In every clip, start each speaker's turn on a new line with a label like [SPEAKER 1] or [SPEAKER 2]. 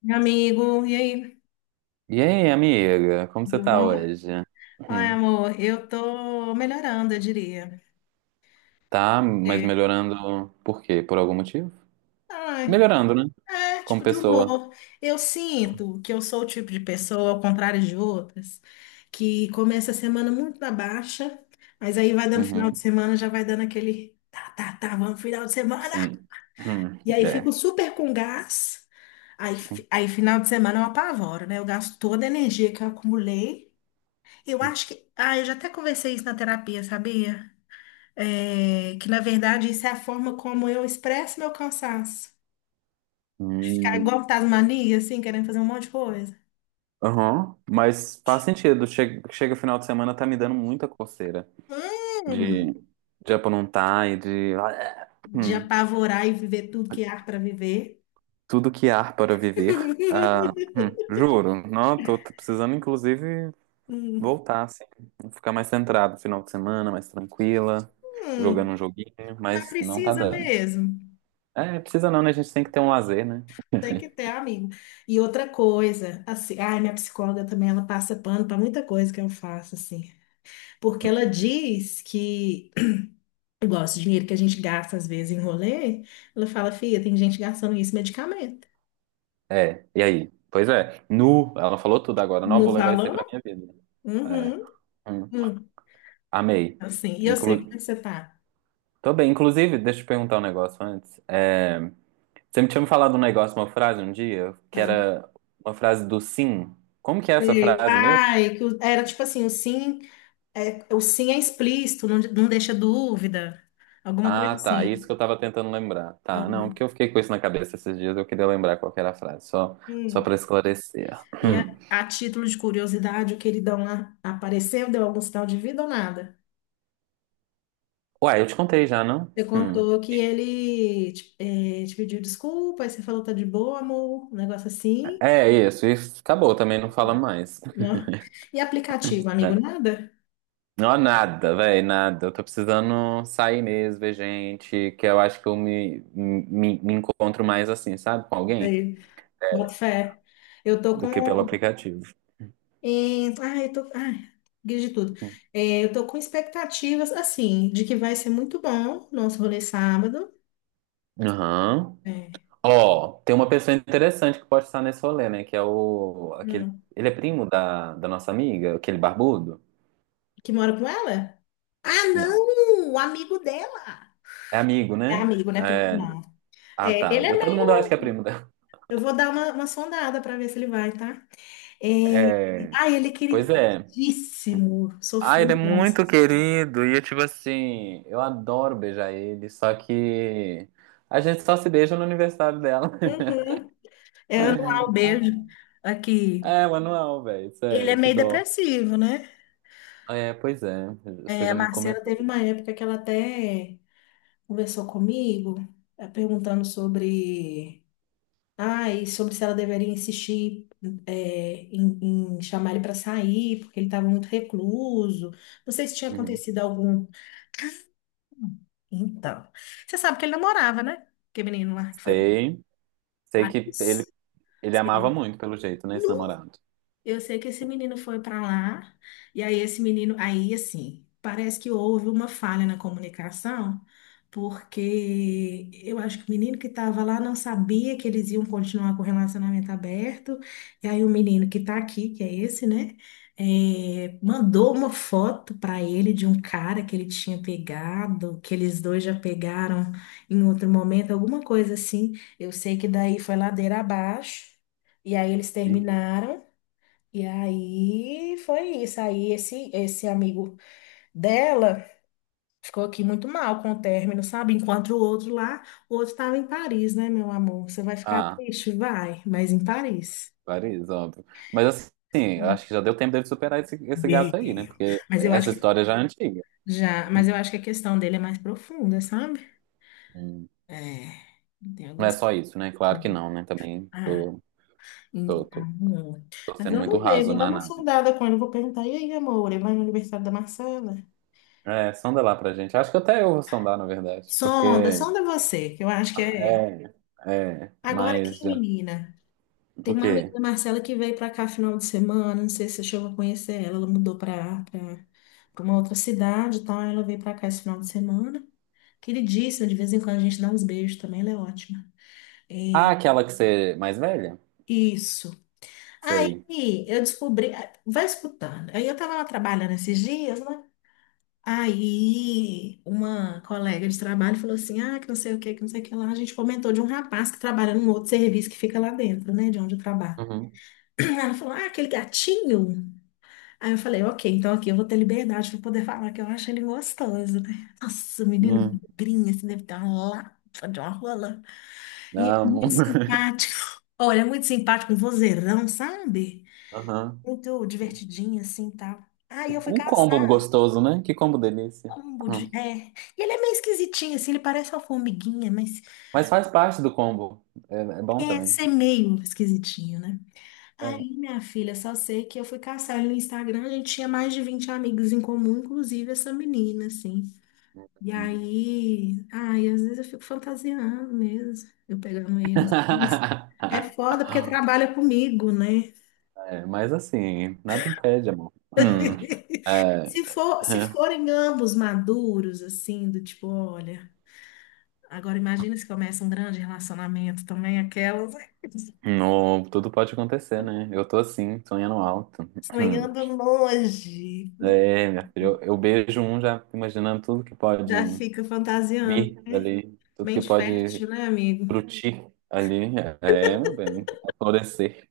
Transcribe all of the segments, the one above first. [SPEAKER 1] Meu amigo, e aí?
[SPEAKER 2] E aí, amiga, como você
[SPEAKER 1] Tudo
[SPEAKER 2] tá
[SPEAKER 1] bom?
[SPEAKER 2] hoje?
[SPEAKER 1] Ai,
[SPEAKER 2] Hum.
[SPEAKER 1] amor, eu tô melhorando, eu diria.
[SPEAKER 2] Tá, mas
[SPEAKER 1] É.
[SPEAKER 2] melhorando por quê? Por algum motivo?
[SPEAKER 1] Ai,
[SPEAKER 2] Melhorando, né?
[SPEAKER 1] é,
[SPEAKER 2] Como
[SPEAKER 1] tipo de
[SPEAKER 2] pessoa.
[SPEAKER 1] humor. Eu sinto que eu sou o tipo de pessoa, ao contrário de outras, que começa a semana muito na baixa, mas aí vai dando final de
[SPEAKER 2] Uhum,
[SPEAKER 1] semana, já vai dando aquele tá, tá, tá, vamos final de semana.
[SPEAKER 2] sim. Hum.
[SPEAKER 1] E aí fico
[SPEAKER 2] É.
[SPEAKER 1] super com gás. Aí, final de semana eu apavoro, né? Eu gasto toda a energia que eu acumulei. Eu acho que. Ah, eu já até conversei isso na terapia, sabia? É, que na verdade isso é a forma como eu expresso meu cansaço. Ficar
[SPEAKER 2] Hum.
[SPEAKER 1] igual Tasmania, assim, querendo fazer um monte de coisa.
[SPEAKER 2] Aham, mas faz sentido. Chega, chega final de semana, tá me dando muita coceira de,
[SPEAKER 1] Hum,
[SPEAKER 2] de aprontar e de.
[SPEAKER 1] de
[SPEAKER 2] Hum.
[SPEAKER 1] apavorar e viver tudo que há para viver.
[SPEAKER 2] Tudo que há para viver. Ah, juro. Não, tô precisando, inclusive.
[SPEAKER 1] Hum,
[SPEAKER 2] Voltar, assim, ficar mais centrado final de semana, mais tranquila,
[SPEAKER 1] hum,
[SPEAKER 2] jogando um joguinho,
[SPEAKER 1] mas
[SPEAKER 2] mas não tá
[SPEAKER 1] precisa
[SPEAKER 2] dando.
[SPEAKER 1] mesmo.
[SPEAKER 2] É, precisa não, né? A gente tem que ter um lazer, né?
[SPEAKER 1] Tem que ter, amigo. E outra coisa, assim, ai, minha psicóloga também, ela passa pano para muita coisa que eu faço, assim. Porque ela diz que, igual esse dinheiro que a gente gasta às vezes em rolê, ela fala, filha, tem gente gastando isso em medicamento.
[SPEAKER 2] É, e aí? Pois é, nu, ela falou tudo agora, não
[SPEAKER 1] Não
[SPEAKER 2] vou levar isso aí
[SPEAKER 1] falou?
[SPEAKER 2] pra minha vida. É,
[SPEAKER 1] Uhum.
[SPEAKER 2] hum,
[SPEAKER 1] Hum.
[SPEAKER 2] amei.
[SPEAKER 1] Assim, e eu sei, como é
[SPEAKER 2] Inclu...
[SPEAKER 1] que você tá?
[SPEAKER 2] Tô bem, inclusive, deixa eu te perguntar um negócio antes. É, você me tinha me falado um negócio, uma frase um dia, que
[SPEAKER 1] Ah,
[SPEAKER 2] era uma frase do sim. Como que é essa
[SPEAKER 1] sei.
[SPEAKER 2] frase mesmo?
[SPEAKER 1] Ai, que era tipo assim, o sim é explícito, não, não deixa dúvida, alguma coisa
[SPEAKER 2] Ah, tá. É isso
[SPEAKER 1] assim.
[SPEAKER 2] que eu tava tentando lembrar. Tá,
[SPEAKER 1] Ah,
[SPEAKER 2] não, porque eu fiquei com isso na cabeça esses dias, eu queria lembrar qual que era a frase, só
[SPEAKER 1] hum.
[SPEAKER 2] para esclarecer.
[SPEAKER 1] E a,
[SPEAKER 2] Hum.
[SPEAKER 1] a título de curiosidade, o queridão lá apareceu, deu algum sinal de vida ou nada?
[SPEAKER 2] Ué, eu te contei já, não?
[SPEAKER 1] Você
[SPEAKER 2] Hum.
[SPEAKER 1] contou que ele te pediu desculpa, aí você falou tá de boa, amor, um negócio assim,
[SPEAKER 2] É isso acabou também, não fala mais.
[SPEAKER 1] né? E aplicativo, amigo,
[SPEAKER 2] É.
[SPEAKER 1] nada?
[SPEAKER 2] Não, nada, velho, nada. Eu tô precisando sair mesmo, ver gente, que eu acho que eu me encontro mais assim, sabe, com alguém,
[SPEAKER 1] Aí, bota fé. Eu tô
[SPEAKER 2] do
[SPEAKER 1] com
[SPEAKER 2] que pelo aplicativo.
[SPEAKER 1] é, ah, eu tô, ah, guia de tudo. É, eu tô com expectativas, assim, de que vai ser muito bom nosso rolê sábado.
[SPEAKER 2] Aham.
[SPEAKER 1] É.
[SPEAKER 2] Ó, tem uma pessoa interessante que pode estar nesse rolê, né? Que é o. Aquele,
[SPEAKER 1] Hum.
[SPEAKER 2] ele é primo da nossa amiga, aquele barbudo?
[SPEAKER 1] Que mora com ela? Ah,
[SPEAKER 2] Não.
[SPEAKER 1] não! O amigo dela!
[SPEAKER 2] É amigo,
[SPEAKER 1] É
[SPEAKER 2] né?
[SPEAKER 1] amigo, né? Primo,
[SPEAKER 2] É.
[SPEAKER 1] não.
[SPEAKER 2] Ah,
[SPEAKER 1] É,
[SPEAKER 2] tá.
[SPEAKER 1] ele é
[SPEAKER 2] Todo mundo acha que
[SPEAKER 1] meio.
[SPEAKER 2] é primo dela.
[SPEAKER 1] Eu vou dar uma sondada para ver se ele vai, tá? É...
[SPEAKER 2] É.
[SPEAKER 1] Ah, ele é
[SPEAKER 2] Pois é.
[SPEAKER 1] queridíssimo.
[SPEAKER 2] Ah,
[SPEAKER 1] Sofreu
[SPEAKER 2] ele é muito
[SPEAKER 1] graças.
[SPEAKER 2] querido. E eu, tipo assim, eu adoro beijar ele, só que a gente só se beija no aniversário dela.
[SPEAKER 1] Uhum. É, anual beijo aqui.
[SPEAKER 2] É, manual, velho.
[SPEAKER 1] Ele é
[SPEAKER 2] Sério, que
[SPEAKER 1] meio
[SPEAKER 2] dó.
[SPEAKER 1] depressivo, né?
[SPEAKER 2] É, pois é. Você
[SPEAKER 1] É, a
[SPEAKER 2] já me
[SPEAKER 1] Marcela teve
[SPEAKER 2] comentou.
[SPEAKER 1] uma época que ela até conversou comigo, perguntando sobre, ah, e sobre se ela deveria insistir em, em chamar ele para sair, porque ele estava muito recluso. Não sei se tinha
[SPEAKER 2] Uhum.
[SPEAKER 1] acontecido algum. Então, você sabe que ele namorava, né? Que menino lá que foi para
[SPEAKER 2] Sei. Sei que ele.
[SPEAKER 1] Paris.
[SPEAKER 2] Ele amava
[SPEAKER 1] Sei
[SPEAKER 2] muito, pelo jeito, né,
[SPEAKER 1] lá.
[SPEAKER 2] esse namorado.
[SPEAKER 1] Eu sei que esse menino foi para lá, e aí esse menino, aí assim, parece que houve uma falha na comunicação, porque eu acho que o menino que estava lá não sabia que eles iam continuar com o relacionamento aberto, e aí o menino que está aqui, que é esse, né, mandou uma foto para ele de um cara que ele tinha pegado, que eles dois já pegaram em outro momento, alguma coisa assim. Eu sei que daí foi ladeira abaixo, e aí eles
[SPEAKER 2] E-
[SPEAKER 1] terminaram. E aí foi isso. Aí esse amigo dela ficou aqui muito mal com o término, sabe? Enquanto o outro lá, o outro estava em Paris, né, meu amor? Você vai ficar
[SPEAKER 2] Ah,
[SPEAKER 1] triste? Vai, mas em Paris.
[SPEAKER 2] Paris, óbvio. Mas assim, eu acho que já deu tempo dele superar esse gato aí, né?
[SPEAKER 1] Yeah.
[SPEAKER 2] Porque
[SPEAKER 1] Mas eu
[SPEAKER 2] essa
[SPEAKER 1] acho que
[SPEAKER 2] história já é antiga.
[SPEAKER 1] já, mas eu acho que a questão dele é mais profunda, sabe?
[SPEAKER 2] Hum.
[SPEAKER 1] É, tem
[SPEAKER 2] Não é
[SPEAKER 1] alguns.
[SPEAKER 2] só isso, né? Claro que não, né? Também
[SPEAKER 1] Ah,
[SPEAKER 2] tô, tô,
[SPEAKER 1] então.
[SPEAKER 2] tô
[SPEAKER 1] Mas
[SPEAKER 2] sendo muito
[SPEAKER 1] vamos ver,
[SPEAKER 2] raso
[SPEAKER 1] vou dar
[SPEAKER 2] na
[SPEAKER 1] uma
[SPEAKER 2] análise.
[SPEAKER 1] sondada com ele. Vou perguntar, e aí, amor, ele vai no aniversário da Marcela?
[SPEAKER 2] É, sonda lá pra gente. Acho que até eu vou sondar, na verdade,
[SPEAKER 1] Sonda,
[SPEAKER 2] porque
[SPEAKER 1] sonda você, que eu acho que é.
[SPEAKER 2] é, é,
[SPEAKER 1] Agora
[SPEAKER 2] mas
[SPEAKER 1] aqui,
[SPEAKER 2] já.
[SPEAKER 1] menina,
[SPEAKER 2] O
[SPEAKER 1] tem uma amiga
[SPEAKER 2] quê?
[SPEAKER 1] da Marcela que veio para cá final de semana, não sei se você chegou a conhecer ela, ela mudou para uma outra cidade e tal, ela veio para cá esse final de semana. Queridíssima, de vez em quando a gente dá uns beijos também, ela é ótima. É,
[SPEAKER 2] Ah, aquela que você é mais velha?
[SPEAKER 1] isso. Aí
[SPEAKER 2] Sei.
[SPEAKER 1] eu descobri, vai escutando. Aí eu tava lá trabalhando esses dias, né? Aí uma colega de trabalho falou assim: ah, que não sei o que, que não sei o que lá. A gente comentou de um rapaz que trabalha num outro serviço que fica lá dentro, né? De onde eu trabalho.
[SPEAKER 2] Uhum.
[SPEAKER 1] Ela falou, ah, aquele gatinho. Aí eu falei, ok, então aqui eu vou ter liberdade para poder falar que eu acho ele gostoso, né? Nossa, o menino
[SPEAKER 2] Hum,
[SPEAKER 1] magrinho, assim, deve ter uma lapa de uma rola. E é
[SPEAKER 2] amo.
[SPEAKER 1] muito simpático. Olha, é muito simpático, um vozeirão, sabe?
[SPEAKER 2] Aham.
[SPEAKER 1] Muito divertidinho, assim, tal. Aí eu fui
[SPEAKER 2] Um combo
[SPEAKER 1] caçar
[SPEAKER 2] gostoso, né? Que combo delícia.
[SPEAKER 1] combo
[SPEAKER 2] Hum.
[SPEAKER 1] de... É. E ele é meio esquisitinho, assim, ele parece uma formiguinha, mas
[SPEAKER 2] Mas faz parte do combo. É, é bom
[SPEAKER 1] é,
[SPEAKER 2] também.
[SPEAKER 1] ser meio esquisitinho, né?
[SPEAKER 2] É.
[SPEAKER 1] Aí, minha filha, só sei que eu fui caçar ele no Instagram, a gente tinha mais de 20 amigos em comum, inclusive essa menina, assim. E aí, ai, às vezes eu fico fantasiando mesmo, eu pegando ele. Mas é foda porque trabalha comigo, né?
[SPEAKER 2] É, mas assim, nada impede, amor. Hum, é,
[SPEAKER 1] Se for, se
[SPEAKER 2] é.
[SPEAKER 1] forem ambos maduros, assim, do tipo, olha, agora imagina se começa um grande relacionamento também, aquelas
[SPEAKER 2] No, tudo pode acontecer, né? Eu tô assim, sonhando alto.
[SPEAKER 1] sonhando longe,
[SPEAKER 2] É, minha filha, eu beijo um já imaginando tudo que pode
[SPEAKER 1] já fica fantasiando,
[SPEAKER 2] vir
[SPEAKER 1] né?
[SPEAKER 2] dali, tudo que
[SPEAKER 1] Mente
[SPEAKER 2] pode
[SPEAKER 1] fértil, né, amigo?
[SPEAKER 2] frutir ali. É, meu bem, florescer.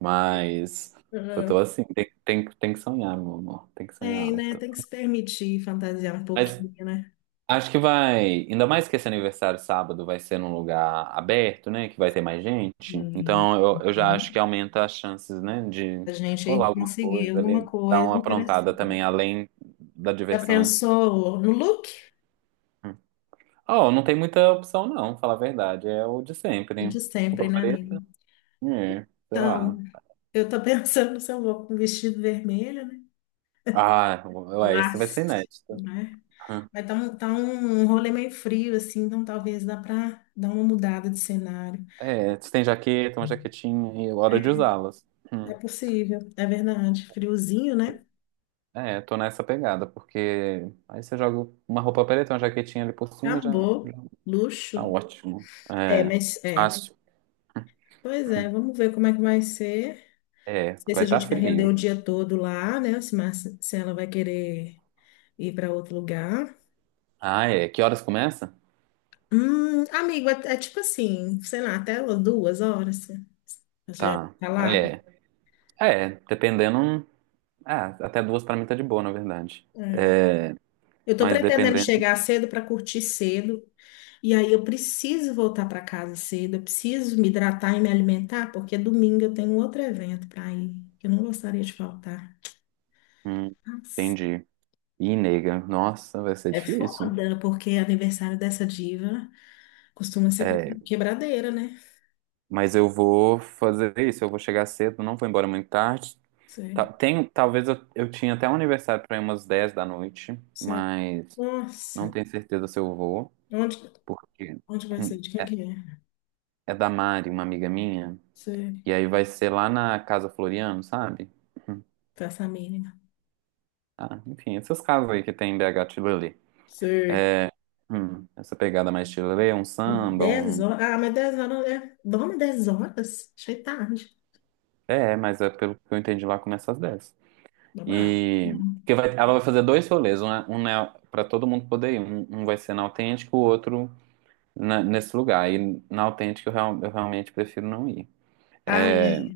[SPEAKER 2] Mas eu
[SPEAKER 1] Uhum.
[SPEAKER 2] tô assim, tem que sonhar, meu amor, tem que sonhar
[SPEAKER 1] Tem, né?
[SPEAKER 2] alto.
[SPEAKER 1] Tem que se permitir fantasiar um
[SPEAKER 2] Mas
[SPEAKER 1] pouquinho, né?
[SPEAKER 2] acho que vai, ainda mais que esse aniversário sábado vai ser num lugar aberto, né, que vai ter mais gente.
[SPEAKER 1] E
[SPEAKER 2] Então eu já acho que aumenta as chances, né, de
[SPEAKER 1] e a gente
[SPEAKER 2] rolar
[SPEAKER 1] aí
[SPEAKER 2] alguma
[SPEAKER 1] conseguir
[SPEAKER 2] coisa
[SPEAKER 1] alguma
[SPEAKER 2] ali, dar uma
[SPEAKER 1] coisa interessante.
[SPEAKER 2] aprontada também, além da
[SPEAKER 1] Já
[SPEAKER 2] diversão. Né.
[SPEAKER 1] pensou no look?
[SPEAKER 2] Oh, não tem muita opção, não, falar a verdade. É o de
[SPEAKER 1] O
[SPEAKER 2] sempre.
[SPEAKER 1] de sempre,
[SPEAKER 2] Roupa
[SPEAKER 1] né, amigo?
[SPEAKER 2] preta? É, sei
[SPEAKER 1] Então,
[SPEAKER 2] lá.
[SPEAKER 1] eu tô pensando se eu vou com vestido vermelho, né?
[SPEAKER 2] Ah, ué, esse vai ser
[SPEAKER 1] Clássico,
[SPEAKER 2] inédito.
[SPEAKER 1] né?
[SPEAKER 2] Hum.
[SPEAKER 1] Mas tá um rolê meio frio, assim, então talvez dá pra dar uma mudada de cenário.
[SPEAKER 2] É, você tem jaqueta, uma jaquetinha, e hora de usá-las.
[SPEAKER 1] É
[SPEAKER 2] Hum.
[SPEAKER 1] possível, é verdade. Friozinho, né?
[SPEAKER 2] É, tô nessa pegada, porque aí você joga uma roupa preta, uma jaquetinha ali por cima, já, já
[SPEAKER 1] Acabou.
[SPEAKER 2] tá
[SPEAKER 1] Luxo.
[SPEAKER 2] ótimo.
[SPEAKER 1] É,
[SPEAKER 2] É,
[SPEAKER 1] mas é,
[SPEAKER 2] fácil.
[SPEAKER 1] pois é, vamos ver como é que vai ser.
[SPEAKER 2] É,
[SPEAKER 1] Não sei se
[SPEAKER 2] vai
[SPEAKER 1] a
[SPEAKER 2] estar
[SPEAKER 1] gente vai render o
[SPEAKER 2] frio.
[SPEAKER 1] dia todo lá, né? Se ela vai querer ir para outro lugar.
[SPEAKER 2] Ah, é. Que horas começa?
[SPEAKER 1] Amigo, é, é tipo assim, sei lá, até umas 2 horas. Você já
[SPEAKER 2] Tá.
[SPEAKER 1] tá lá.
[SPEAKER 2] É, é, dependendo. Ah, até 2 pra mim tá de boa, na verdade.
[SPEAKER 1] É.
[SPEAKER 2] É,
[SPEAKER 1] Eu tô
[SPEAKER 2] mas
[SPEAKER 1] pretendendo
[SPEAKER 2] dependendo.
[SPEAKER 1] chegar cedo para curtir cedo. E aí eu preciso voltar para casa cedo. Eu preciso me hidratar e me alimentar, porque domingo eu tenho outro evento para ir, que eu não gostaria de faltar.
[SPEAKER 2] Hum,
[SPEAKER 1] Nossa,
[SPEAKER 2] entendi. Ih, nega, nossa, vai ser
[SPEAKER 1] é
[SPEAKER 2] difícil.
[SPEAKER 1] foda, porque é aniversário dessa diva. Costuma ser
[SPEAKER 2] É,
[SPEAKER 1] quebradeira, né?
[SPEAKER 2] mas eu vou fazer isso, eu vou chegar cedo, não vou embora muito tarde.
[SPEAKER 1] Sei,
[SPEAKER 2] Tem, talvez eu tinha até um aniversário para ir umas 10 da noite,
[SPEAKER 1] sei.
[SPEAKER 2] mas não
[SPEAKER 1] Nossa,
[SPEAKER 2] tenho certeza se eu vou,
[SPEAKER 1] onde,
[SPEAKER 2] porque
[SPEAKER 1] onde vai
[SPEAKER 2] hum,
[SPEAKER 1] ser? De quem
[SPEAKER 2] é,
[SPEAKER 1] que é?
[SPEAKER 2] é da Mari, uma amiga minha,
[SPEAKER 1] Sei,
[SPEAKER 2] e aí vai ser lá na Casa Floriano, sabe? Hum,
[SPEAKER 1] praça mínima.
[SPEAKER 2] Ah, enfim, essas casas aí que tem em BH Tilelê.
[SPEAKER 1] Sei.
[SPEAKER 2] Essa pegada mais Tilelê, um samba,
[SPEAKER 1] dez
[SPEAKER 2] um...
[SPEAKER 1] horas. Ah, mas 10 horas é. Dorme 10 horas? Achei tarde.
[SPEAKER 2] É, mas é pelo que eu entendi lá, começa às 10.
[SPEAKER 1] Babado.
[SPEAKER 2] E
[SPEAKER 1] Não.
[SPEAKER 2] porque ela vai fazer dois rolês, um, um é para todo mundo poder ir. Um vai ser na autêntica, o outro nesse lugar. E na autêntica eu realmente prefiro não ir.
[SPEAKER 1] Ai,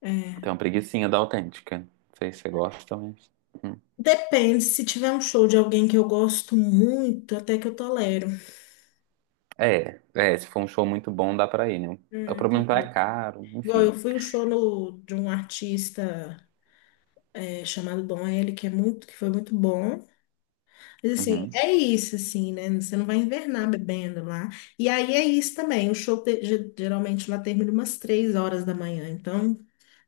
[SPEAKER 1] é. É.
[SPEAKER 2] Tem uma preguicinha da autêntica. Não sei se você gosta, mas. Hum.
[SPEAKER 1] Depende, se tiver um show de alguém que eu gosto muito, até que eu tolero.
[SPEAKER 2] É, é, se for um show muito bom, dá pra ir, né? O
[SPEAKER 1] É, deixa eu
[SPEAKER 2] problema é que é
[SPEAKER 1] ver.
[SPEAKER 2] caro,
[SPEAKER 1] Igual eu
[SPEAKER 2] enfim.
[SPEAKER 1] fui um show no, de um artista é, chamado Dom L, que é muito, que foi muito bom. Mas, assim,
[SPEAKER 2] Uhum.
[SPEAKER 1] é isso, assim, né? Você não vai invernar bebendo lá. E aí é isso também. O show geralmente lá termina umas 3 horas da manhã, então,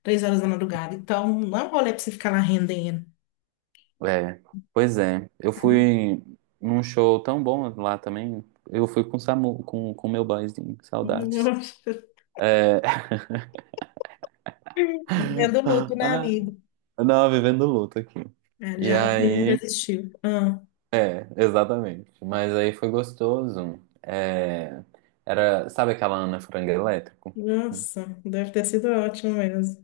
[SPEAKER 1] 3 horas da madrugada. Então, não é um rolê pra você ficar lá rendendo.
[SPEAKER 2] É, pois é. Eu fui num show tão bom lá também. Eu fui com o Samu, com o meu boyzinho, saudades. É...
[SPEAKER 1] Vivendo luto, né,
[SPEAKER 2] Ah,
[SPEAKER 1] amigo?
[SPEAKER 2] não, vivendo luto aqui.
[SPEAKER 1] É,
[SPEAKER 2] E
[SPEAKER 1] já o que nunca
[SPEAKER 2] aí,
[SPEAKER 1] existiu. Ah,
[SPEAKER 2] é, exatamente. Mas aí foi gostoso. É, era, sabe aquela Ana Frango Elétrico?
[SPEAKER 1] nossa, deve ter sido ótimo mesmo.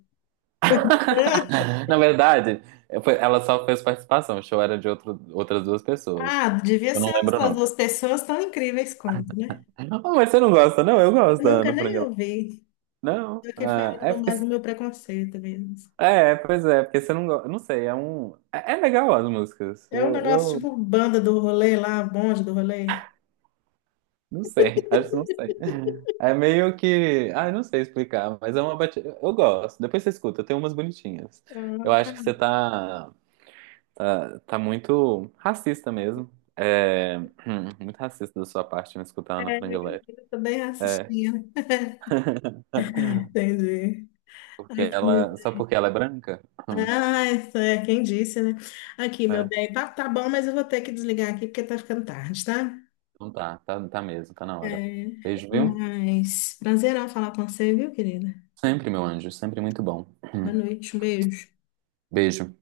[SPEAKER 2] Na verdade, ela só fez participação. O show era de outras duas pessoas.
[SPEAKER 1] Ah, devia
[SPEAKER 2] Eu não
[SPEAKER 1] ser as
[SPEAKER 2] lembro o
[SPEAKER 1] as
[SPEAKER 2] nome.
[SPEAKER 1] 2 pessoas tão incríveis quanto, né?
[SPEAKER 2] Oh, mas você não gosta, não? Eu gosto
[SPEAKER 1] Eu
[SPEAKER 2] da
[SPEAKER 1] nunca
[SPEAKER 2] Ana Frango
[SPEAKER 1] nem
[SPEAKER 2] Elétrico.
[SPEAKER 1] ouvi.
[SPEAKER 2] Não?
[SPEAKER 1] Eu que
[SPEAKER 2] Ah,
[SPEAKER 1] falo
[SPEAKER 2] é,
[SPEAKER 1] com base no meu preconceito mesmo.
[SPEAKER 2] é, pois é, porque você não gosta. Não sei, é um. É, é legal as músicas.
[SPEAKER 1] É um negócio tipo banda do rolê lá, bonde do rolê.
[SPEAKER 2] Não sei, acho que não sei. É meio que. Ah, eu não sei explicar, mas é uma batida. Eu gosto. Depois você escuta, tem umas bonitinhas. Eu
[SPEAKER 1] Ah,
[SPEAKER 2] acho que você tá. Tá muito racista mesmo. É. Muito racista da sua parte me escutar a Ana
[SPEAKER 1] é,
[SPEAKER 2] Frango Elétrico.
[SPEAKER 1] eu também
[SPEAKER 2] É.
[SPEAKER 1] assistindo. Entendi.
[SPEAKER 2] Porque
[SPEAKER 1] Aqui.
[SPEAKER 2] ela. Só porque ela é branca?
[SPEAKER 1] Ah, isso é quem disse, né? Aqui, meu
[SPEAKER 2] É.
[SPEAKER 1] bem, tá, tá bom, mas eu vou ter que desligar aqui porque tá ficando tarde, tá?
[SPEAKER 2] Então tá, tá, tá mesmo, tá na hora.
[SPEAKER 1] É,
[SPEAKER 2] Beijo, viu?
[SPEAKER 1] mas prazerão falar com você, viu, querida?
[SPEAKER 2] Sempre, meu anjo, sempre muito bom.
[SPEAKER 1] Boa noite, um beijo.
[SPEAKER 2] Beijo.